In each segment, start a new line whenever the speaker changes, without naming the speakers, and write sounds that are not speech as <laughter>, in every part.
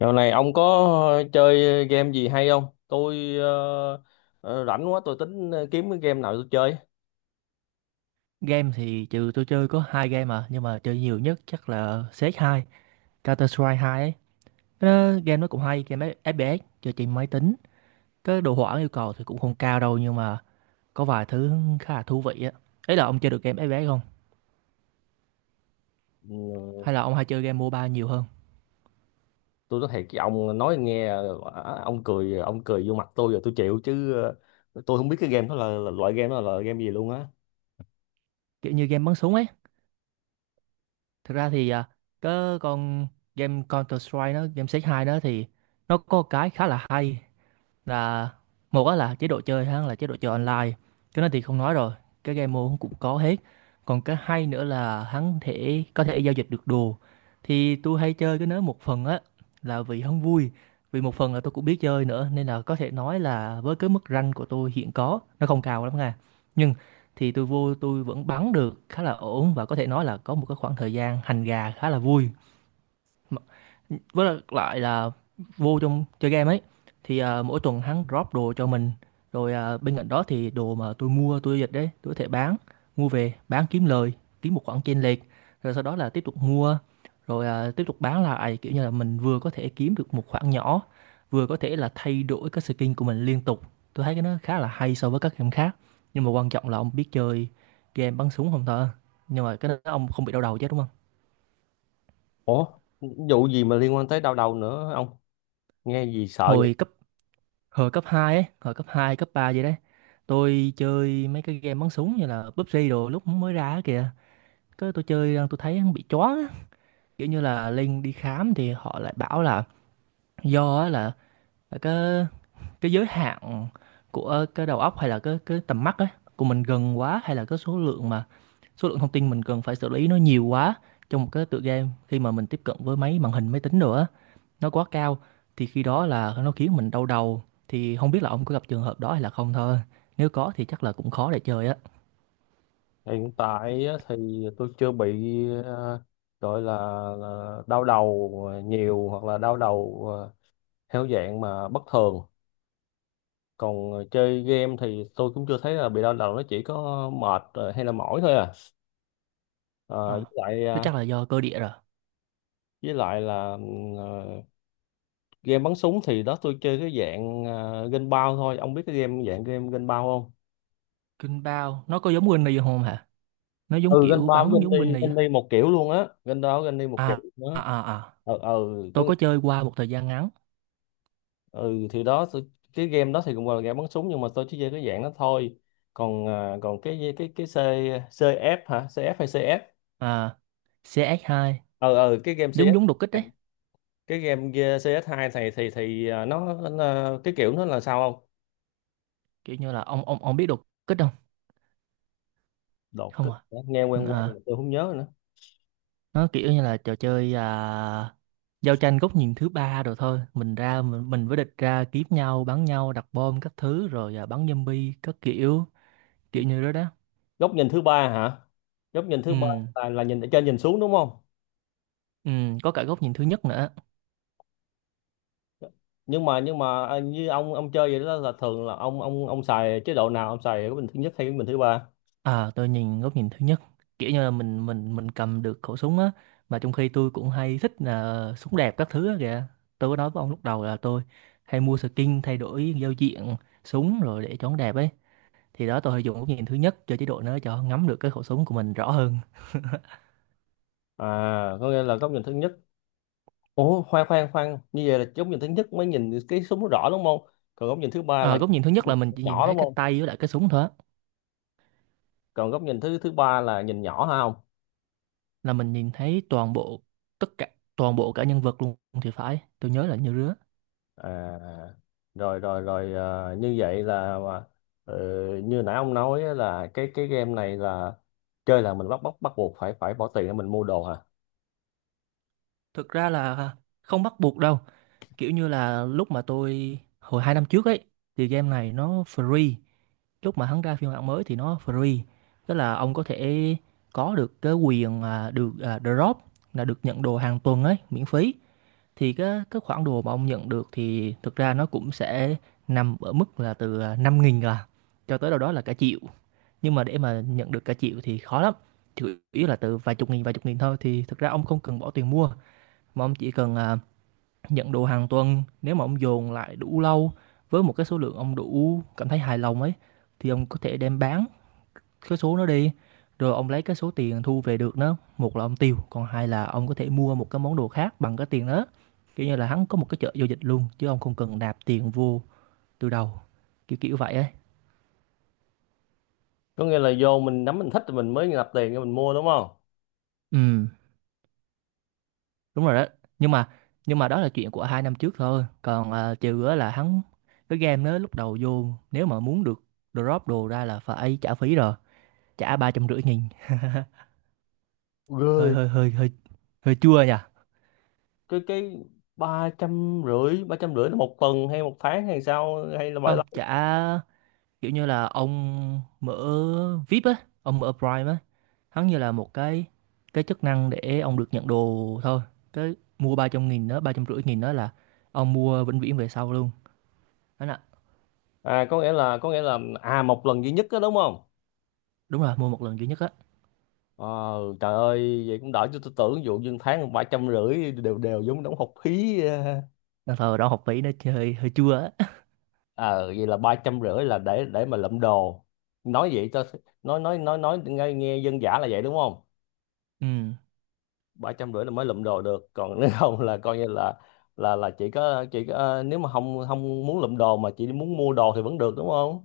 Dạo này ông có chơi game gì hay không? Tôi rảnh quá tôi tính kiếm cái game nào tôi chơi.
Game thì trừ tôi chơi có hai game à nhưng mà chơi nhiều nhất chắc là cs hai Counter Strike 2 ấy. Cái đó, game nó cũng hay, game FPS chơi trên máy tính. Cái đồ họa yêu cầu thì cũng không cao đâu nhưng mà có vài thứ khá là thú vị á. Ấy là ông chơi được game FPS không?
Ừ.
Hay là ông hay chơi game MOBA nhiều hơn?
Tôi nói thiệt với ông nói nghe, ông cười vô mặt tôi rồi tôi chịu chứ, tôi không biết cái game đó là loại game đó là game gì luôn á.
Kiểu như game bắn súng ấy. Thực ra thì cái con game Counter Strike nó, game cs hai đó thì nó có cái khá là hay là một á là chế độ chơi ha là chế độ chơi online, cái đó thì không nói rồi, cái game mode cũng có hết. Còn cái hay nữa là hắn thể có thể giao dịch được đồ. Thì tôi hay chơi cái đó một phần á là vì hắn vui, vì một phần là tôi cũng biết chơi nữa nên là có thể nói là với cái mức rank của tôi hiện có nó không cao lắm nha, nhưng thì tôi vô tôi vẫn bắn được khá là ổn và có thể nói là có một cái khoảng thời gian hành gà khá là vui. mà- với lại lại là vô trong chơi game ấy thì mỗi tuần hắn drop đồ cho mình, rồi bên cạnh đó thì đồ mà tôi mua tôi dịch đấy tôi có thể bán, mua về bán kiếm lời, kiếm một khoản chênh lệch, rồi sau đó là tiếp tục mua, rồi tiếp tục bán lại, kiểu như là mình vừa có thể kiếm được một khoản nhỏ, vừa có thể là thay đổi cái skin của mình liên tục. Tôi thấy cái nó khá là hay so với các game khác, nhưng mà quan trọng là ông biết chơi game bắn súng không thôi. Nhưng mà cái đó ông không bị đau đầu chứ đúng không?
Ủa, vụ gì mà liên quan tới đau đầu nữa ông? Nghe gì sợ vậy?
Hồi cấp hồi cấp hai, ấy hồi cấp 2, cấp 3 vậy đấy, tôi chơi mấy cái game bắn súng như là PUBG đồ lúc mới ra á kìa, cái tôi chơi tôi thấy nó bị choáng á. Kiểu như là linh đi khám thì họ lại bảo là do á là cái giới hạn của cái đầu óc hay là cái tầm mắt ấy của mình gần quá, hay là cái số lượng mà số lượng thông tin mình cần phải xử lý nó nhiều quá trong một cái tựa game, khi mà mình tiếp cận với máy màn hình máy tính đồ á nó quá cao thì khi đó là nó khiến mình đau đầu. Thì không biết là ông có gặp trường hợp đó hay là không thôi, nếu có thì chắc là cũng khó để chơi á.
Hiện tại á thì tôi chưa bị, ờ, gọi là, đau đầu nhiều hoặc là đau đầu theo dạng mà bất thường. Còn chơi game thì tôi cũng chưa thấy là bị đau đầu, nó chỉ có mệt hay là mỏi thôi à. Ờ, với
Ờ,
lại
thế chắc là do cơ địa rồi.
là game bắn súng thì đó tôi chơi cái dạng game bao thôi, ông biết cái game dạng game game bao không?
Kinh bao nó có giống Winnie không hả? Nó giống
Ừ, game
kiểu
bao với
bắn giống
game đi,
Winnie á?
game đi một kiểu luôn á, game đó game đi một kiểu
à à
nữa.
à à.
Ừ, ừ.
Tôi có chơi qua một thời gian ngắn.
Ừ, thì đó cái game đó thì cũng gọi là game bắn súng nhưng mà tôi chỉ chơi cái dạng đó thôi. Còn cái CF hả, CF hay CS?
À, CX2
Ờ cái game
giống
CS,
giống đột kích đấy,
cái game kia CS2 này thì nó cái kiểu nó là sao không?
kiểu như là ông biết đột kích không?
Đột
Không
kích
à?
hả? Nghe
Ừ,
quen quen
à
mà tôi không nhớ nữa.
nó kiểu như là trò chơi giao tranh góc nhìn thứ ba, rồi thôi mình ra mình với địch ra kiếm nhau, bắn nhau, đặt bom các thứ, rồi bắn zombie các kiểu, kiểu như đó đó.
Góc nhìn thứ ba hả? Góc nhìn
Ừ
thứ ba là nhìn ở trên nhìn xuống đúng không?
ừ, có cả góc nhìn thứ nhất nữa.
Nhưng mà như ông chơi vậy đó là thường là ông xài chế độ nào, ông xài góc nhìn thứ nhất hay góc nhìn thứ ba?
À tôi nhìn góc nhìn thứ nhất, kiểu như là mình cầm được khẩu súng á, mà trong khi tôi cũng hay thích là súng đẹp các thứ á kìa. Tôi có nói với ông lúc đầu là tôi hay mua skin thay đổi giao diện súng rồi để cho nó đẹp ấy, thì đó tôi hay dùng góc nhìn thứ nhất cho chế độ nó cho ngắm được cái khẩu súng của mình rõ hơn.
À, có nghĩa là góc nhìn thứ nhất. Ủa, khoan khoan khoan, như vậy là góc nhìn thứ nhất mới nhìn cái súng nó rõ đúng không? Còn góc nhìn thứ ba
Ờ,
là
góc
nhìn
nhìn thứ nhất là mình chỉ nhìn
nhỏ
thấy
đúng
cái
không?
tay với lại cái súng thôi á.
Còn góc nhìn thứ thứ ba là nhìn nhỏ hả không?
Là mình nhìn thấy toàn bộ, tất cả, toàn bộ cả nhân vật luôn thì phải, tôi nhớ là như rứa.
À, rồi rồi rồi. Như vậy là, ờ, như nãy ông nói á, là cái game này là chơi là mình bắt bắt bắt buộc phải phải bỏ tiền để mình mua đồ hả?
Thực ra là không bắt buộc đâu, kiểu như là lúc mà tôi hồi 2 năm trước ấy thì game này nó free, lúc mà hắn ra phiên bản mới thì nó free. Tức là ông có thể có được cái quyền được drop, là được nhận đồ hàng tuần ấy, miễn phí. Thì cái khoản đồ mà ông nhận được thì thực ra nó cũng sẽ nằm ở mức là từ, 5.000 cho tới đâu đó là cả triệu. Nhưng mà để mà nhận được cả triệu thì khó lắm, chủ yếu là từ vài chục nghìn thôi. Thì thực ra ông không cần bỏ tiền mua, mà ông chỉ cần, nhận đồ hàng tuần, nếu mà ông dồn lại đủ lâu với một cái số lượng ông đủ cảm thấy hài lòng ấy, thì ông có thể đem bán cái số nó đi, rồi ông lấy cái số tiền thu về được, nó một là ông tiêu, còn hai là ông có thể mua một cái món đồ khác bằng cái tiền đó. Kiểu như là hắn có một cái chợ giao dịch luôn, chứ ông không cần nạp tiền vô từ đầu, kiểu kiểu vậy ấy.
Có nghĩa là vô mình nắm mình thích thì mình mới nạp tiền để mình mua đúng không?
Ừ, đúng rồi đó. Nhưng mà nhưng mà đó là chuyện của 2 năm trước thôi, còn trừ á là hắn cái game đó lúc đầu vô, nếu mà muốn được drop đồ ra là phải trả phí rồi, trả 350.000. <laughs> hơi
Rồi.
hơi hơi hơi hơi chua nhỉ.
Cái ba trăm rưỡi, ba trăm rưỡi là một tuần hay một tháng hay sao, hay là bao
Không
lâu?
trả, kiểu như là ông mở VIP á, ông mở Prime á, hắn như là một cái chức năng để ông được nhận đồ thôi. Cái mua 300.000 đó, 350.000 đó là ông mua vĩnh viễn về sau luôn, đó là.
À, có nghĩa là một lần duy nhất đó đúng không?
Đúng rồi, mua một lần duy nhất á.
Ờ, trời ơi vậy cũng đỡ, cho tôi tưởng ví dụ như tháng ba trăm rưỡi đều đều giống đóng học phí.
Nên thời đó học phí nó hơi hơi chua á. <laughs>
Ờ Vậy là ba trăm rưỡi là để mà lụm đồ, nói vậy cho nói nghe, dân dã là vậy đúng không?
Ừ,
Ba trăm rưỡi là mới lụm đồ được, còn nếu không là coi như là, chỉ có, nếu mà không không muốn lụm đồ mà chỉ muốn mua đồ thì vẫn được đúng không?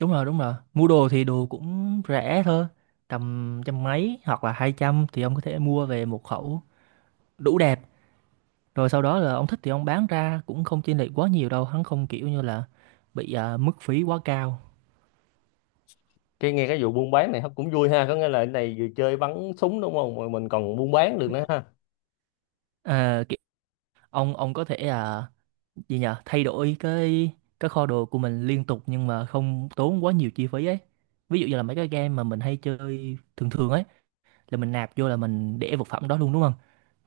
đúng rồi, mua đồ thì đồ cũng rẻ thôi, tầm trăm mấy hoặc là 200 thì ông có thể mua về một khẩu đủ đẹp. Rồi sau đó là ông thích thì ông bán ra cũng không chênh lệch quá nhiều đâu, hắn không kiểu như là bị mức phí quá cao.
Cái nghe cái vụ buôn bán này cũng vui ha, có nghĩa là cái này vừa chơi bắn súng đúng không mà mình còn buôn bán được nữa ha.
À, kiểu, ông có thể gì nhỉ, thay đổi cái kho đồ của mình liên tục nhưng mà không tốn quá nhiều chi phí ấy. Ví dụ như là mấy cái game mà mình hay chơi thường thường ấy là mình nạp vô là mình để vật phẩm đó luôn đúng không?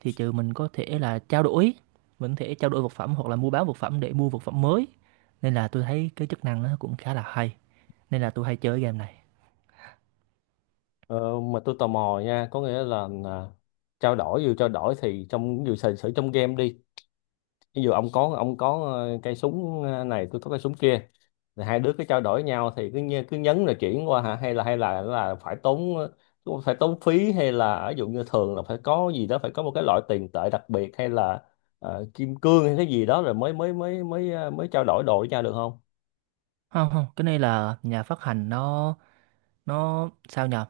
Thì trừ mình có thể là trao đổi, mình có thể trao đổi vật phẩm hoặc là mua bán vật phẩm để mua vật phẩm mới. Nên là tôi thấy cái chức năng nó cũng khá là hay. Nên là tôi hay chơi game này.
Ờ, mà tôi tò mò nha, có nghĩa là, trao đổi, vừa trao đổi thì trong, vừa sử sử trong game đi, ví dụ ông có cây súng này, tôi có cây súng kia thì hai đứa cứ trao đổi nhau thì cứ, cứ nhấn rồi chuyển qua hả, hay là phải tốn, phí, hay là ví dụ như thường là phải có gì đó, phải có một cái loại tiền tệ đặc biệt hay là kim cương hay cái gì đó rồi mới mới mới mới ờ, mới trao đổi đồ với nhau được không?
Không không, cái này là nhà phát hành nó sao nhờ,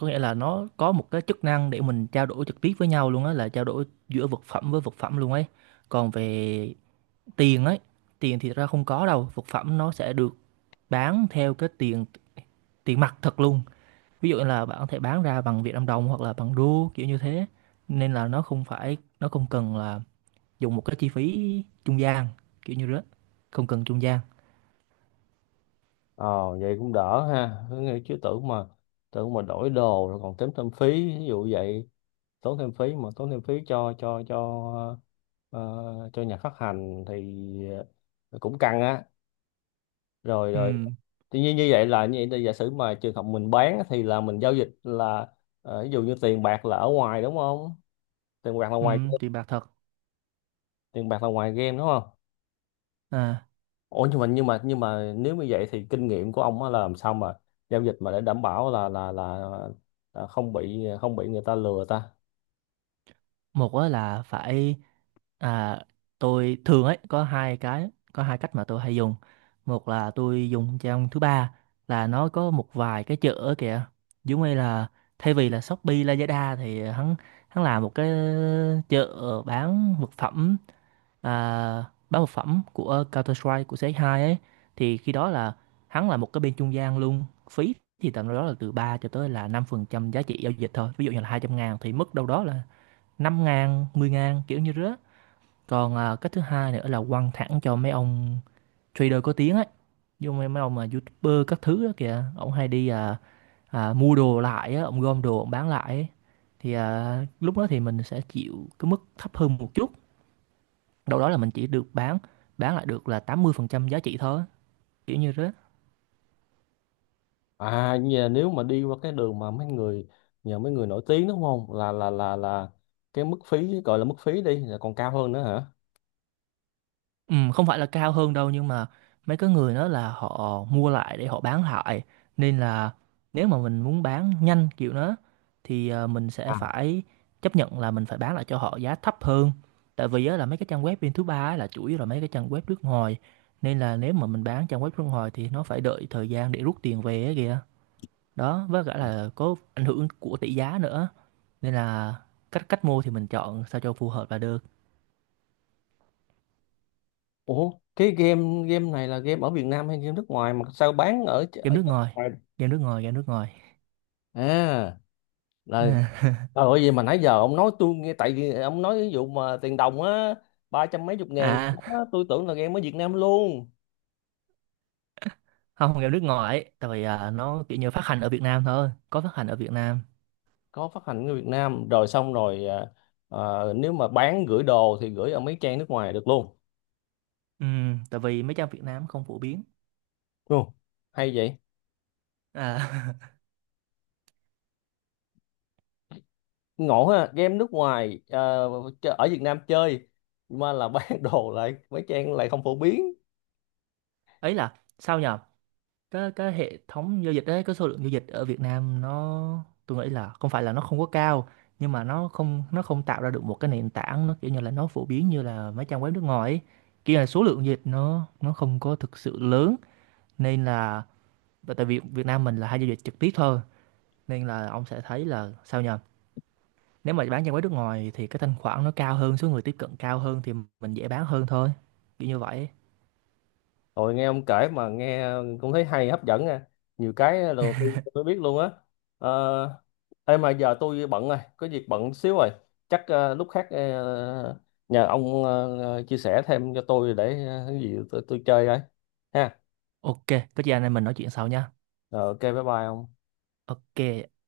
có nghĩa là nó có một cái chức năng để mình trao đổi trực tiếp với nhau luôn á, là trao đổi giữa vật phẩm với vật phẩm luôn ấy. Còn về tiền ấy, tiền thì ra không có đâu, vật phẩm nó sẽ được bán theo cái tiền, tiền mặt thật luôn. Ví dụ như là bạn có thể bán ra bằng Việt Nam đồng hoặc là bằng đô, kiểu như thế. Nên là nó không phải nó không cần là dùng một cái chi phí trung gian, kiểu như đó, không cần trung gian.
ờ Vậy cũng đỡ ha. Chứ tưởng mà, đổi đồ rồi còn tốn thêm phí ví dụ vậy. Tốn thêm phí cho, ờ, cho nhà phát hành thì cũng căng á. Rồi
ừ
rồi. Tuy nhiên như vậy là như vậy thì giả sử mà trường hợp mình bán á, thì là mình giao dịch là, ví dụ như tiền bạc là ở ngoài đúng không? Tiền bạc là
ừ
ngoài.
tiền bạc thật.
Tiền bạc là ngoài game đúng không?
À
Ủa nhưng mà nếu như vậy thì kinh nghiệm của ông á là làm sao mà giao dịch mà để đảm bảo là, là không bị, người ta lừa ta.
một á là phải, à, tôi thường ấy có hai cái, có hai cách mà tôi hay dùng. Một là tôi dùng trang thứ ba, là nó có một vài cái chợ ở kìa, giống như là thay vì là Shopee Lazada thì hắn, hắn làm một cái chợ bán vật phẩm, à, bán vật phẩm của Counter Strike, của cs hai ấy. Thì khi đó là hắn là một cái bên trung gian luôn, phí thì tầm đâu đó là từ 3 cho tới là 5% giá trị giao dịch thôi, ví dụ như là 200.000 thì mất đâu đó là 5.000, 10.000 kiểu như rứa. Còn cái thứ hai nữa là quăng thẳng cho mấy ông trader có tiếng ấy. Dù mấy ông mà YouTuber các thứ đó kìa, ông hay đi mua đồ lại á, ông gom đồ ông bán lại ấy. Thì lúc đó thì mình sẽ chịu cái mức thấp hơn một chút. Đâu đó là mình chỉ được bán lại được là 80% giá trị thôi, kiểu như thế.
À nhà, nếu mà đi qua cái đường mà mấy người nhờ mấy người nổi tiếng đúng không? Là cái mức phí, gọi là mức phí đi, là còn cao hơn nữa hả?
Ừ, không phải là cao hơn đâu, nhưng mà mấy cái người đó là họ mua lại để họ bán lại, nên là nếu mà mình muốn bán nhanh kiểu đó thì mình sẽ
À.
phải chấp nhận là mình phải bán lại cho họ giá thấp hơn. Tại vì á, là mấy cái trang web bên thứ ba á là chủ yếu là mấy cái trang web nước ngoài, nên là nếu mà mình bán trang web nước ngoài thì nó phải đợi thời gian để rút tiền về ấy kìa. Đó, với cả là có ảnh hưởng của tỷ giá nữa, nên là cách cách mua thì mình chọn sao cho phù hợp là được.
Ủa, cái game game này là game ở Việt Nam hay game nước ngoài mà sao bán ở,
Game
ở
nước
nước
ngoài,
ngoài?
game nước ngoài, game nước ngoài.
À, là
À, <laughs>
trời ơi vậy mà nãy giờ ông nói tôi nghe, tại vì ông nói ví dụ mà tiền đồng á, ba trăm mấy chục ngàn
à
á, tôi tưởng là game ở Việt Nam luôn.
không, game nước ngoài, tại vì nó kiểu như phát hành ở Việt Nam thôi, có phát hành ở Việt Nam.
Có phát hành ở Việt Nam rồi xong rồi, à, nếu mà bán gửi đồ thì gửi ở mấy trang nước ngoài được luôn
Ừ, tại vì mấy trang Việt Nam không phổ biến.
đúng không? Hay vậy.
À,
Ngộ ha, game nước ngoài, ở Việt Nam chơi, mà là <laughs> bán đồ lại mấy trang lại không phổ biến.
<laughs> ấy là sao nhờ, cái hệ thống giao dịch đấy, cái số lượng giao dịch ở Việt Nam nó tôi nghĩ là không phải là nó không có cao, nhưng mà nó không tạo ra được một cái nền tảng nó kiểu như là nó phổ biến như là mấy trang web nước ngoài ấy. Kia là số lượng giao dịch nó không có thực sự lớn, nên là, và tại vì Việt Nam mình là hay giao dịch trực tiếp thôi nên là ông sẽ thấy là sao nhờ. Nếu mà bán cho mấy nước ngoài thì cái thanh khoản nó cao hơn, số người tiếp cận cao hơn thì mình dễ bán hơn thôi. Kiểu như vậy.
Rồi nghe ông kể mà nghe cũng thấy hay hấp dẫn nha, nhiều cái là đầu tiên tôi mới biết luôn á. Ờ. Ê mà giờ tôi bận rồi, có việc bận xíu rồi, chắc lúc khác nhờ ông chia sẻ thêm cho tôi để cái gì tôi chơi ấy ha.
Ok, có gì anh em mình nói chuyện sau nha.
Rồi, ok bye bye ông.
Ok.